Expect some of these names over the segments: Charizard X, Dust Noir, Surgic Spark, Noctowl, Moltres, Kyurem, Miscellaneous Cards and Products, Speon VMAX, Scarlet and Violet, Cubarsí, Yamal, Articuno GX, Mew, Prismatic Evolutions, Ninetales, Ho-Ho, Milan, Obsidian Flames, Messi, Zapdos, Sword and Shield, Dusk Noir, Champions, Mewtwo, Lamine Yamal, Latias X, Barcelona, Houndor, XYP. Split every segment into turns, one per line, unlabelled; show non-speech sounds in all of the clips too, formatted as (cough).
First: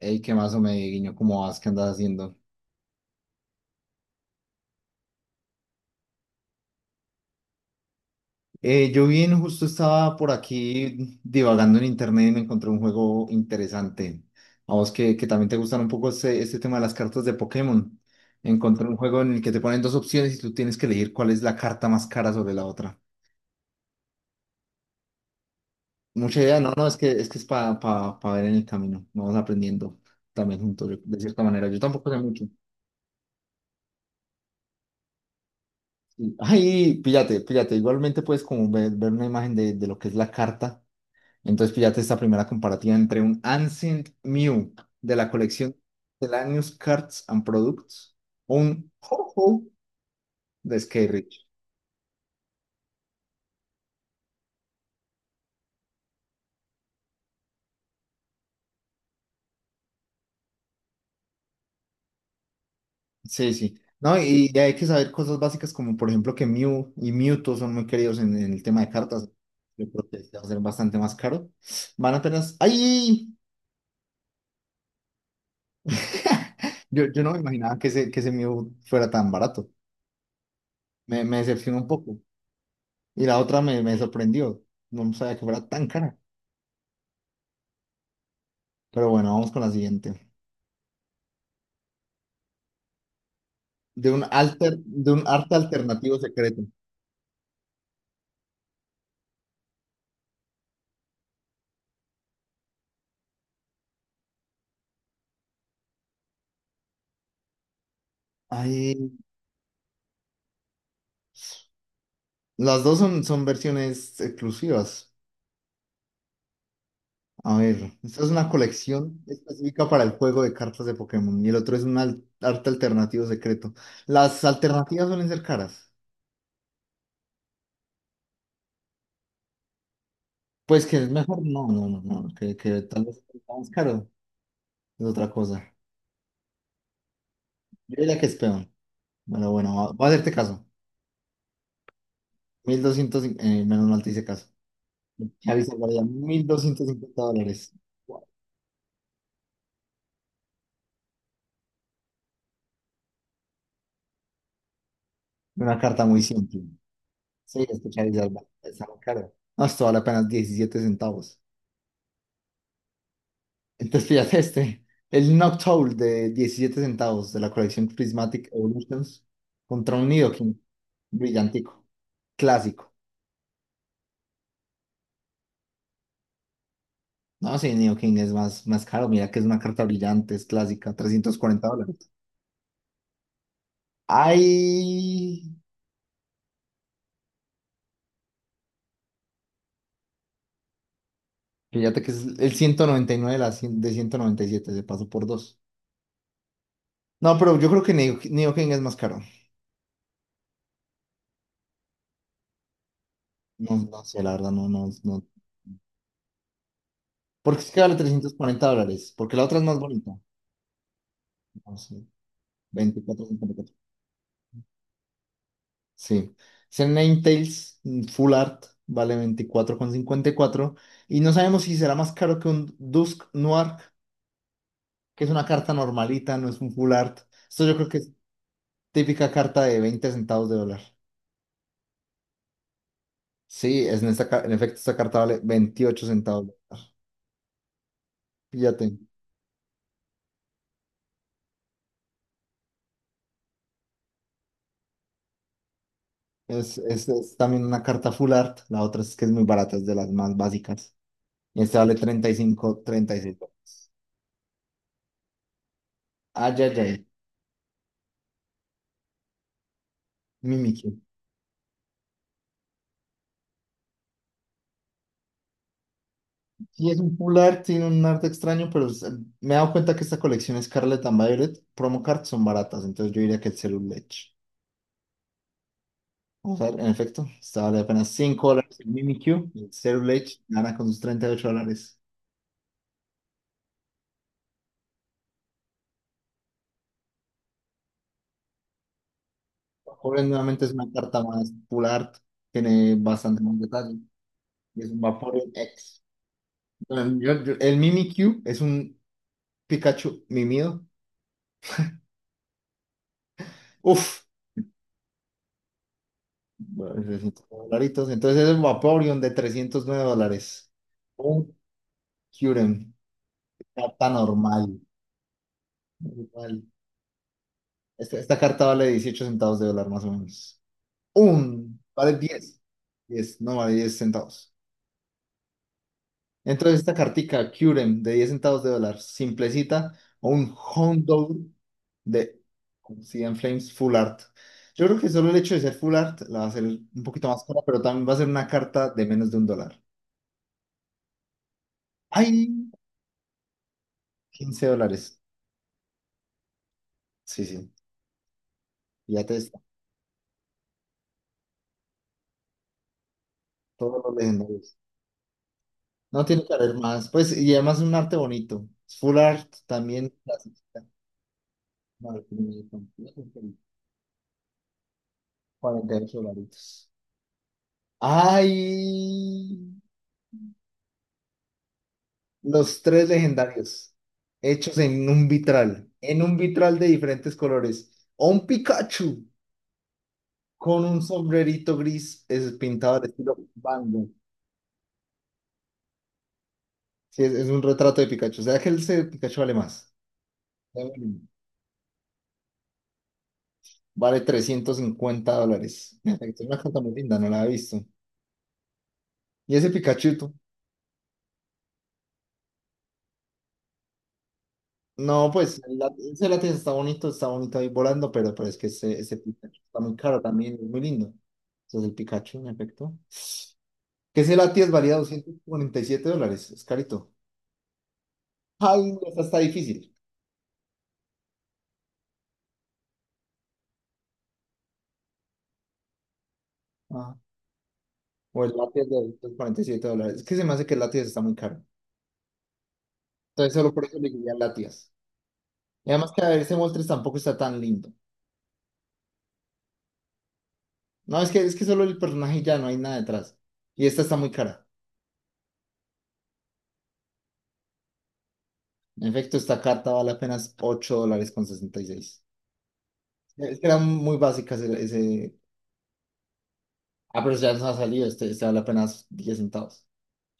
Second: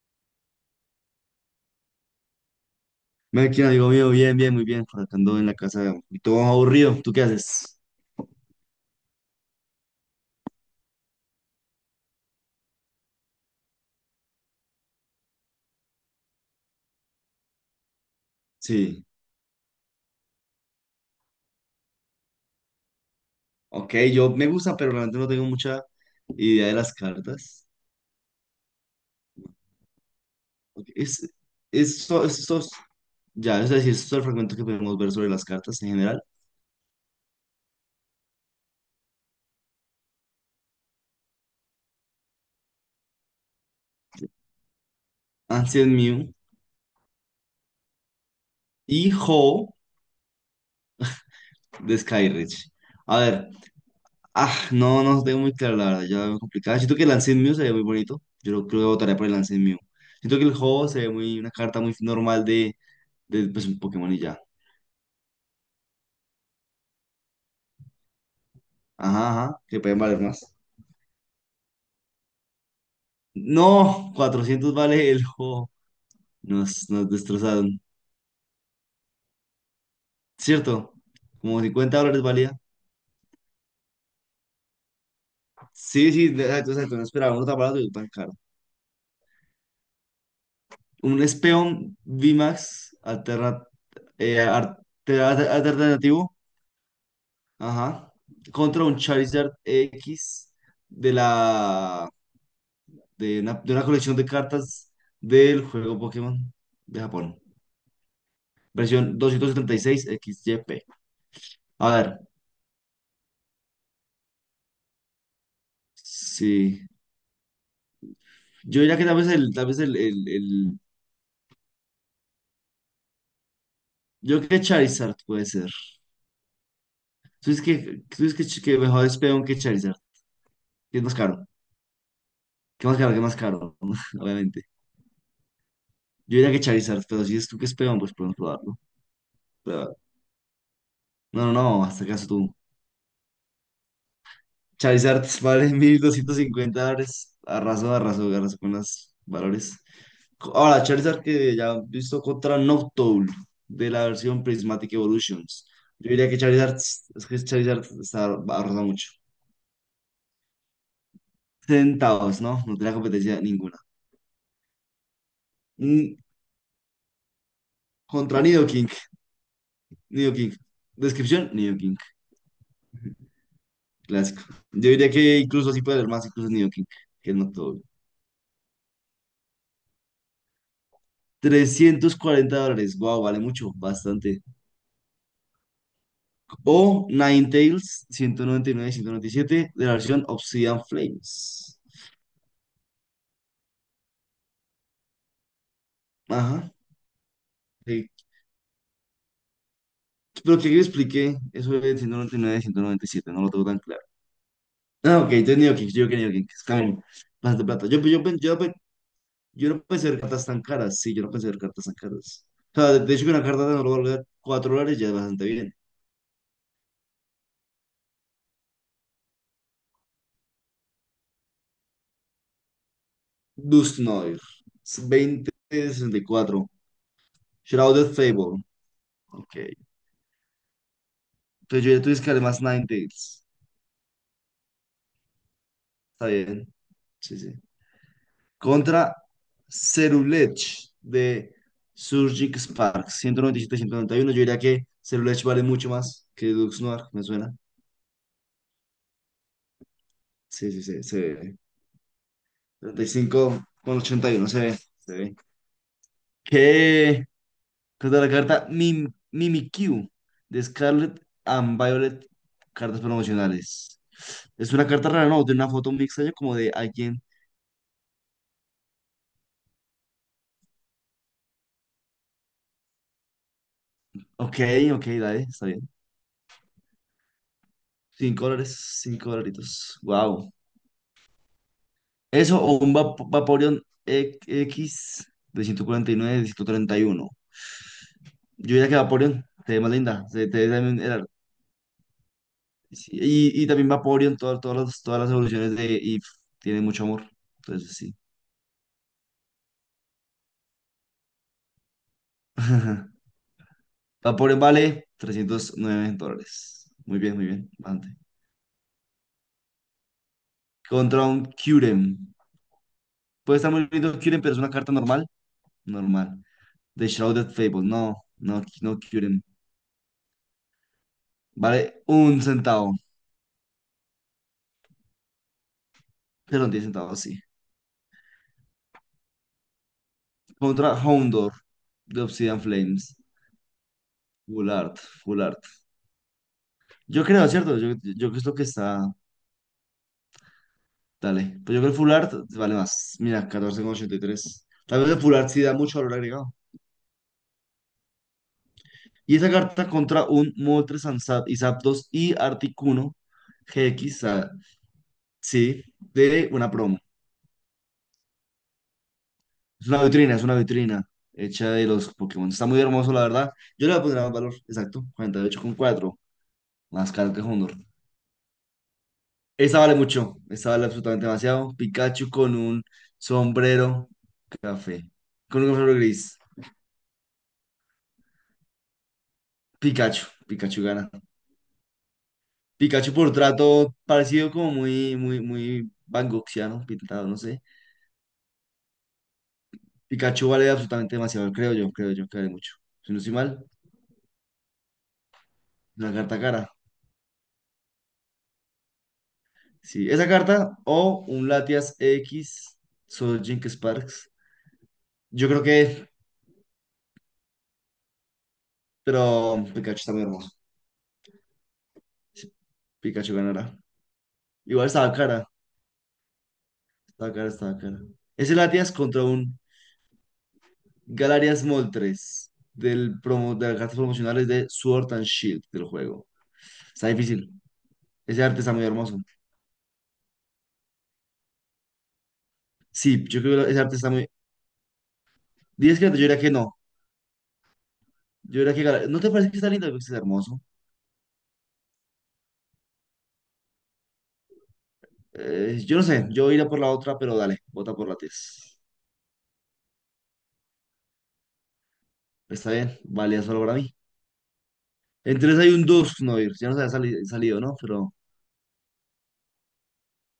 Ey, ¿qué más me guiño? ¿Cómo vas? ¿Qué andas haciendo?
Melkin, amigo mío, bien, bien, muy bien. Por acá ando en la casa y todo aburrido. ¿Tú qué haces?
Yo bien, justo estaba por aquí divagando en internet y me encontré un juego interesante. A vos que también te gustan un poco este tema de las cartas de Pokémon. Encontré un
Sí.
juego en el que te ponen dos opciones y tú tienes que elegir cuál es la carta más cara sobre la otra.
Ok, yo me gusta, pero realmente no tengo mucha
Mucha idea,
idea
no,
de
no,
las
es que es
cartas.
para ver en el camino. Vamos aprendiendo también
Ok,
juntos, de cierta manera. Yo
Es,
tampoco sé
so-
mucho.
es so- ya, es decir, es todo el fragmento que podemos ver sobre las cartas en general.
Ay, píllate, píllate. Igualmente puedes como ver una imagen de lo que es la carta. Entonces, píllate esta primera comparativa entre un Ancient Mew de la colección
Ancient Mew
Miscellaneous Cards and Products, un
y
Ho-Ho
Ho
de Skyreach.
de Skyreach. A ver, ah, no, no tengo muy claro, la verdad, ya veo complicada. Siento que el Ancient Mew se ve muy bonito. Yo creo que votaría por el Ancient Mew. Siento que el Ho se ve muy, una carta muy normal de,
Sí,
pues,
sí.
un Pokémon
No,
y ya.
y ya hay que saber cosas básicas como, por ejemplo, que Mew y Mewtwo son muy queridos en el tema de cartas.
Ajá, ajá, que
Yo
pueden
creo que
valer
va a
más.
ser bastante más caro. Van apenas. ¡Ay!
No, 400 vale el juego.
(laughs)
Nos,
Yo,
nos
yo no me imaginaba
destrozaron.
que que ese Mew fuera tan barato.
¿Cierto?
Me
Como
decepcionó un
50
poco.
dólares valía.
Y la otra me sorprendió. No sabía que fuera tan
Sí,
cara.
sí, exacto, exacto. No esperaba uno tan barato y tan caro.
Pero bueno, vamos con la siguiente.
Un Speon VMAX
de un alter, de un arte alternativo
alternativo.
secreto.
Ajá. Contra un Charizard X de la de una colección de cartas del juego Pokémon de Japón.
Ahí,
Versión 276 XYP. A ver.
las dos son versiones exclusivas.
Sí.
A ver, esta es una
Yo diría que tal
colección
vez el, tal vez
específica
el,
para el
el,
juego de
el-
cartas de Pokémon y el otro es un arte alternativo secreto.
Yo
Las
creo que
alternativas
Charizard
suelen ser
puede ser.
caras.
Tú dices que mejor es Speon que Charizard.
Pues que
¿Que es
es
más
mejor,
caro?
no, no, no, no, que
¿Qué más
tal
caro?
vez
¿Qué más
está más
caro?
caro
(laughs) Obviamente.
es otra cosa.
Yo diría que Charizard, pero si es tú que es
Yo
Speon, pues
diría que es
podemos
peón.
probarlo.
Bueno, bueno,
Pero-
voy a hacerte caso.
no, no, no, no, hasta acaso tú.
1200, menos mal te hice caso.
Charizard (laughs)
Chavis
vale mil
guardia,
doscientos
mil
cincuenta
doscientos cincuenta
dólares.
dólares.
Arraso, arraso, arraso con los valores. Ahora, Charizard que ya he visto contra Noctowl de la versión Prismatic Evolutions.
Una carta
Yo
muy
diría que
simple.
Charizard, es que
Sí,
Charizard
escuchar y
está
salva.
arrasando
Está muy
mucho.
caro. No, esto vale apenas 17 centavos.
Sentados, ¿no? No tenía competencia ninguna.
Entonces, fíjate (laughs) este. El Noctowl
Mm,
de 17 centavos de la colección
Contra
Prismatic
Nido King.
Evolutions contra un
Nido King.
Nidoking.
Descripción, Nido
Brillantico.
King.
Clásico.
Clásico. Yo diría que incluso así puede haber más, incluso Nido King, que no
No, sí,
todo.
Nidoking es más caro. Mira que es una carta brillante, es clásica. $340.
$340. Wow, vale mucho, bastante.
Ay.
O Ninetales, 199/197 de la versión Obsidian Flames.
Fíjate que es el 199 de 197. Se pasó por dos.
Ajá.
No, pero yo creo que
Sí.
Nidoking es más caro.
Pero que yo expliqué, eso es ciento noventa y nueve, ciento noventa y siete, no lo tengo
No,
tan
no
claro.
sé, la verdad, no, no,
Ah,
no.
ok, entonces Nido King, yo creo que Nido King, es camino.
Porque
Bastante
es que
plata.
vale
Yo, yo, yo,
340
yo
dólares, porque la otra es
Yo
más
no pensé
bonita.
ver cartas tan caras. Sí, yo no pensé ver
No
cartas tan
sé,
caras. O sea, de,
veinticuatro
hecho,
con
que una
cincuenta y
carta
cuatro,
de no valga $4 ya es bastante bien.
Sí. Ese Ninetales Full Art vale 24,54 y no sabemos si será más caro que un Dusk Noir,
Dust Noir.
que es una carta normalita, no es
20.64.
un Full Art. Esto yo creo que es
Shrouded Fable.
típica
Ok.
carta de 20 centavos de dólar.
Entonces yo ya tuve que además Ninetales.
Sí, es en, esta ca- en efecto esta carta vale veintiocho
Está
centavos de
bien.
dólar.
Sí, sí.
Fíjate,
Contra Cerulege de Surgic Spark. 197/191. Yo diría que Cerulege vale mucho más que
es,
Dux Noir.
es,
Me
es
suena.
también una carta Full Art, la otra es que es muy barata, es de las más
Sí, sí,
básicas.
sí. Se ve.
Y esta vale treinta treinta y cinco
treinta y
treinta y seis.
cinco con ochenta y uno Se ve. Se ve.
Ayayay,
¿Qué? Carta de la carta Mimikyu de
Mimikyu.
Scarlet and Violet, cartas promocionales. Es una carta rara, ¿no? De una foto muy extraña como de
Y es un
alguien.
full art, tiene un arte extraño, pero me he dado cuenta que esta colección Scarlet and Violet promo cards son baratas, entonces yo diría que el Cerulege.
Ok, ok, dale, está bien.
Vamos a ver, en efecto, está vale apenas
Cinco
$5
dólares,
el
cinco
Mimikyu, y el
dolaritos.
Cerulege
Wow.
gana con sus $38.
Eso o un Vaporeon E- X de 149, de 131. Yo diría que Vaporeon te ve más
Vaporeon
linda. Se
nuevamente
te
es
ve
una
también el
carta
ar-
más full art, tiene
Sí,
bastante más
y también
detalle,
Vaporeon, todas
y es un
las
Vaporeon
evoluciones de
X.
Eve tienen mucho
Bueno,
amor.
el
Entonces, sí.
Mimikyu es un Pikachu mimido.
(laughs)
Uf,
Vaporeon vale $309.
bueno,
Muy bien,
300
muy bien.
dolaritos.
Adelante.
Entonces es un Vaporeon de $309.
Contra un
Un
Kyurem.
Kyurem.
Puede estar muy
Carta
lindo Kyurem, pero es una
normal.
carta normal. Normal.
Normal.
The Shrouded Fable.
Esta,
No,
esta
no,
carta vale
no
18
Kyurem.
centavos de dólar más o menos. Un.
Vale
Vale
un
diez
centavo.
diez No vale 10 centavos.
Perdón,
Entonces
10
esta
centavos, sí.
cartica Kyurem de 10 centavos de dólar. Simplecita. O un
Contra
Houndour
Houndor de
de
Obsidian Flames.
Sea and Flames Full Art.
Full
Yo
art,
creo que solo el
full
hecho de
art.
ser Full Art la va a hacer un
Yo
poquito más
creo,
cara,
¿cierto?
pero
Yo,
también va a ser
yo creo que es
una
lo que
carta
está.
de menos de un dólar.
Dale. Pues yo creo que el full art
¡Ay!
vale más. Mira,
quince
14,83. Tal vez
dólares.
el full art sí da mucho valor agregado.
Sí, sí. Ya te
Y esa
está.
carta contra un Moltres Zap y Zapdos y Articuno
Todos los
GX, ah,
legendarios.
sí,
No tiene
de
que
una
haber
promo.
más. Pues, y además es un arte bonito. Es Full art también.
Es una
Clasicista.
vitrina hecha de
No,
los
lo
Pokémon.
tiene
Está muy
con
hermoso, la verdad. Yo le voy a poner más valor, exacto, cuarenta y ocho coma
48
cuatro
dolaritos.
más caro que Honor.
¡Ay!
Esta vale mucho, esta vale absolutamente demasiado. Pikachu con
Los
un
tres legendarios.
sombrero
Hechos
café,
en un
con un
vitral.
sombrero
En un
gris.
vitral de diferentes colores. O un Pikachu
Pikachu, Pikachu
con un
gana.
sombrerito gris es pintado de
Pikachu por
estilo Van
trato
Gogh.
parecido como muy, muy, muy Van Goghsiano,
Sí,
pintado,
es,
no
es un
sé.
retrato de Pikachu. O sea que Pikachu vale más.
Pikachu vale absolutamente demasiado, creo yo que vale mucho. Si no estoy mal,
Vale $350. (laughs)
la
Mira, es
carta
una
cara.
carta muy linda, no la he visto. ¿Y ese
Sí,
Pikachu?
esa carta o un Latias X, solo Jink Sparks.
No,
Yo
pues
creo que,
ese látigo está bonito ahí volando, pero es que ese
pero
Pikachu está muy
Pikachu está
caro
muy hermoso.
también, es muy lindo. Entonces el Pikachu, en
Sí,
efecto.
Pikachu ganará.
Que ese látigo
Igual
valía
estaba
doscientos
cara,
cuarenta y siete dólares, es carito.
estaba cara, estaba cara. Ese
Ay,
Latias
no, esa
contra
está
un
difícil.
Galarias Moltres del promo, de las cartas promocionales de Sword and Shield del juego. Está
Ah,
difícil. Ese
o el
arte está muy
látigo de
hermoso.
$247. Es que se me hace que el látigo está muy caro.
Sí, yo
Entonces
creo que
solo
ese
por
arte
eso le
está muy.
diría látigas. Y
10 que yo
además que a ver,
diría que
ese
no.
Moltres tampoco está tan lindo.
Yo diría que ¿No te parece que está lindo? Que está hermoso.
No, es que solo el personaje y ya no hay nada detrás. Y esta está muy cara.
Yo no sé, yo iré por la otra, pero dale, vota por la 10.
En efecto, esta carta vale apenas $8 con 66.
Está bien, valía
Es
solo
que
para
eran
mí.
muy básicas ese.
En 3 hay un 2 no, ir. Ya no se había
Ah, pero ya
salido,
nos ha
¿no?
salido.
Pero,
Este vale apenas 10 centavos.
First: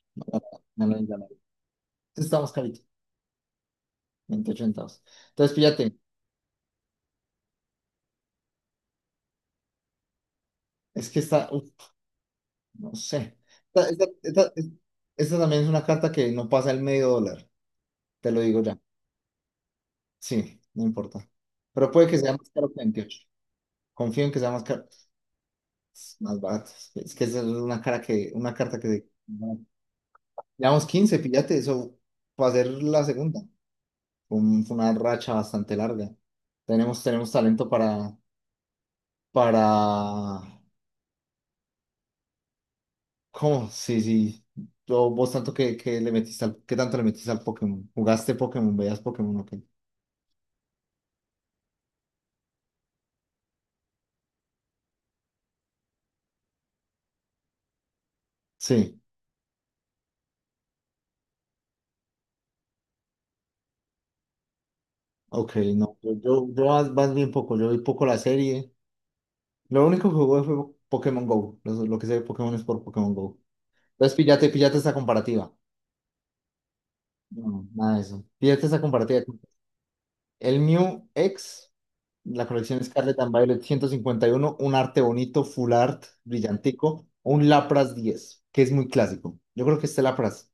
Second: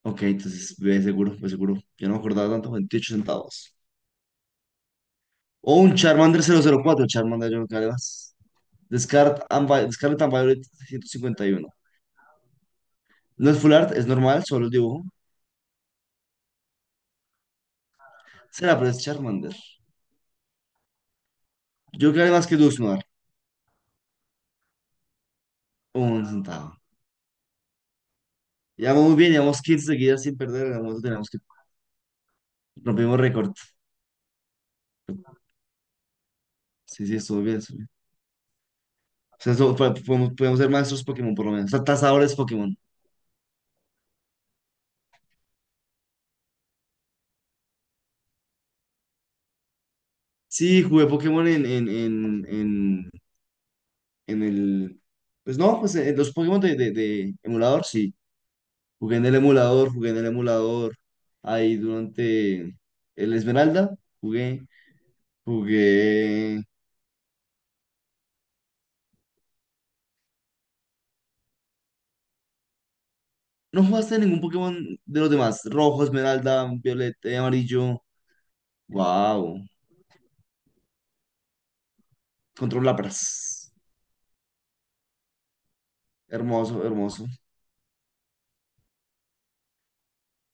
ok,
No,
entonces,
no, no, no,
ve
no. No.
seguro, ve seguro. Yo no me
Este está
acordaba
más
tanto,
carito.
28 centavos.
28 centavos. Entonces,
O un
fíjate.
Charmander 004 Charmander, yo no creo que vale más. Scarlet and Violet ciento
Es que
cincuenta
esta,
y
uf,
uno
no sé.
No es full
Esta,
art,
esta-
es normal,
esta- es-
solo el dibujo.
esta también es una carta que no pasa el medio dólar. Te lo digo
Será,
ya.
pero es Charmander.
Sí, no importa. Pero puede
Yo creo
que
que vale
sea
más
más
que
caro que
Dusk Noir.
veintiocho. Confío en que sea más caro.
Un
Más
centavo.
baratas. Es que esa es una una carta
Llevamos
que
muy bien,
no.
llevamos 15 seguidas sin perder. En
Llevamos
algún momento
15,
tenemos que.
píllate, eso va a ser la
Rompimos
segunda.
récord.
Fue una racha bastante larga. Tenemos,
Sí, sí,
tenemos
estuvo bien,
talento
estuvo bien.
para,
O sea,
para,
podemos ser maestros Pokémon por lo menos. Tasadores Pokémon.
¿cómo? Sí, sí. Vos tanto que ¿qué tanto le metiste al Pokémon? ¿Jugaste Pokémon? ¿Veías Pokémon? Ok.
Sí, jugué Pokémon en el. Pues no, pues en los Pokémon de emulador, sí.
Sí,
Jugué en el emulador, jugué en el emulador. Ahí durante el Esmeralda, jugué,
ok, no. Yo, yo,
jugué.
yo más bien poco, yo vi poco la serie. Lo único que jugué fue Pokémon Go. Lo que sé de Pokémon es por Pokémon Go.
¿No
Entonces,
jugaste ningún
píllate,
Pokémon
píllate esta
de los
comparativa.
demás? Rojo, Esmeralda, Violeta,
No, nada de
Amarillo.
eso. Fíjate esa compartida.
Wow.
El Mew X, la
Control
colección Scarlet
Lapras.
and Violet 151, un arte bonito, full art,
Hermoso,
brillantico,
hermoso.
o un Lapras 10 que es muy clásico. Yo creo que este Lapras.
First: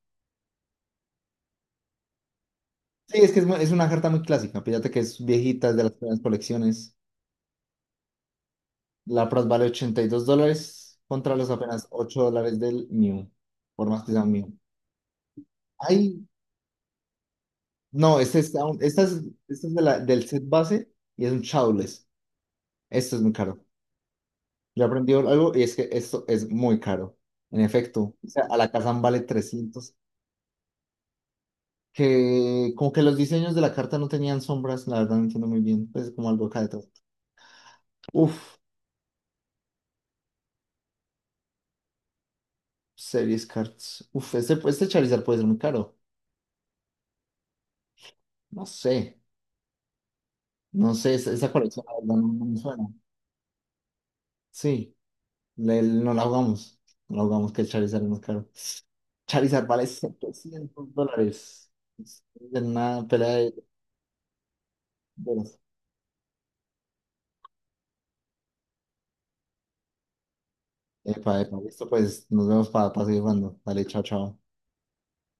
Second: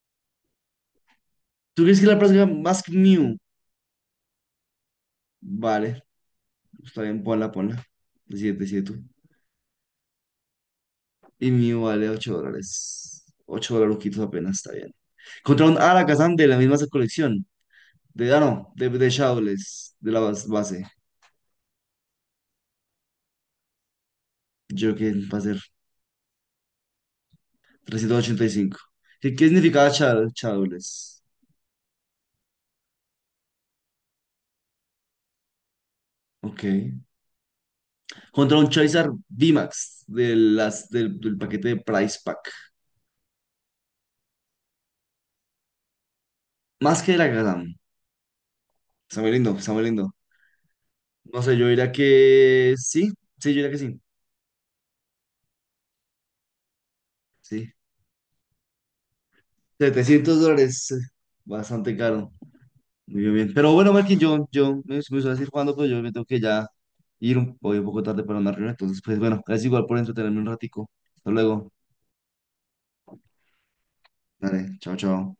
¿Tú crees que la próxima más que
Sí, es
Mew?
que es una carta muy clásica. Fíjate que es viejita, es de las
Vale,
primeras colecciones.
está bien, ponla, ponla. Decide, decide tú.
Lapras vale $82 contra los
Y Mew
apenas
vale
8
8
dólares del
dólares.
Mew,
8
por más que
dolaruquitos
sea un
apenas,
Mew.
está bien. Contra un
Ay,
Alakazam de la misma colección.
no,
De, ah, no,
esta
de
es, esta es
Shadowless, de la
del set
base.
base y es un Shadowless. Esto es muy caro. Yo
Yo
aprendí
creo que va a
algo
ser
y es que esto es muy caro. En efecto,
trescientos
o sea,
ochenta y
a la
cinco
casa vale
¿Qué significaba
trescientos.
Shadowless?
Que como que los diseños de la carta no tenían sombras, la verdad no entiendo muy bien. Pues como algo acá
Ok.
detrás. Uf,
Contra un Charizard VMAX del paquete de Price Pack.
series cards. Uf, este Charizard puede ser muy caro.
Más que el Alakazam.
No sé,
Está muy lindo, está muy lindo.
no sé, esa,
No
esa
sé, yo
colección la
diría
verdad no, no me
que
suena.
sí. Sí, yo diría que sí.
Sí, no la jugamos. No la jugamos que el
Sí,
Charizard es más caro. Charizard vale
$700,
700 dólares.
bastante
Es
caro.
de una
Muy
pelea
bien, bien.
de,
Pero bueno, Marquín, yo me suelo
de
decir cuando, pero yo me tengo que ya ir un, voy un poco tarde para una reunión. Entonces, pues bueno, gracias igual por entretenerme un ratico. Hasta
Epa, epa,
luego.
listo, pues nos vemos para seguir jugando. Dale, chao, chao.
Dale, chao, chao.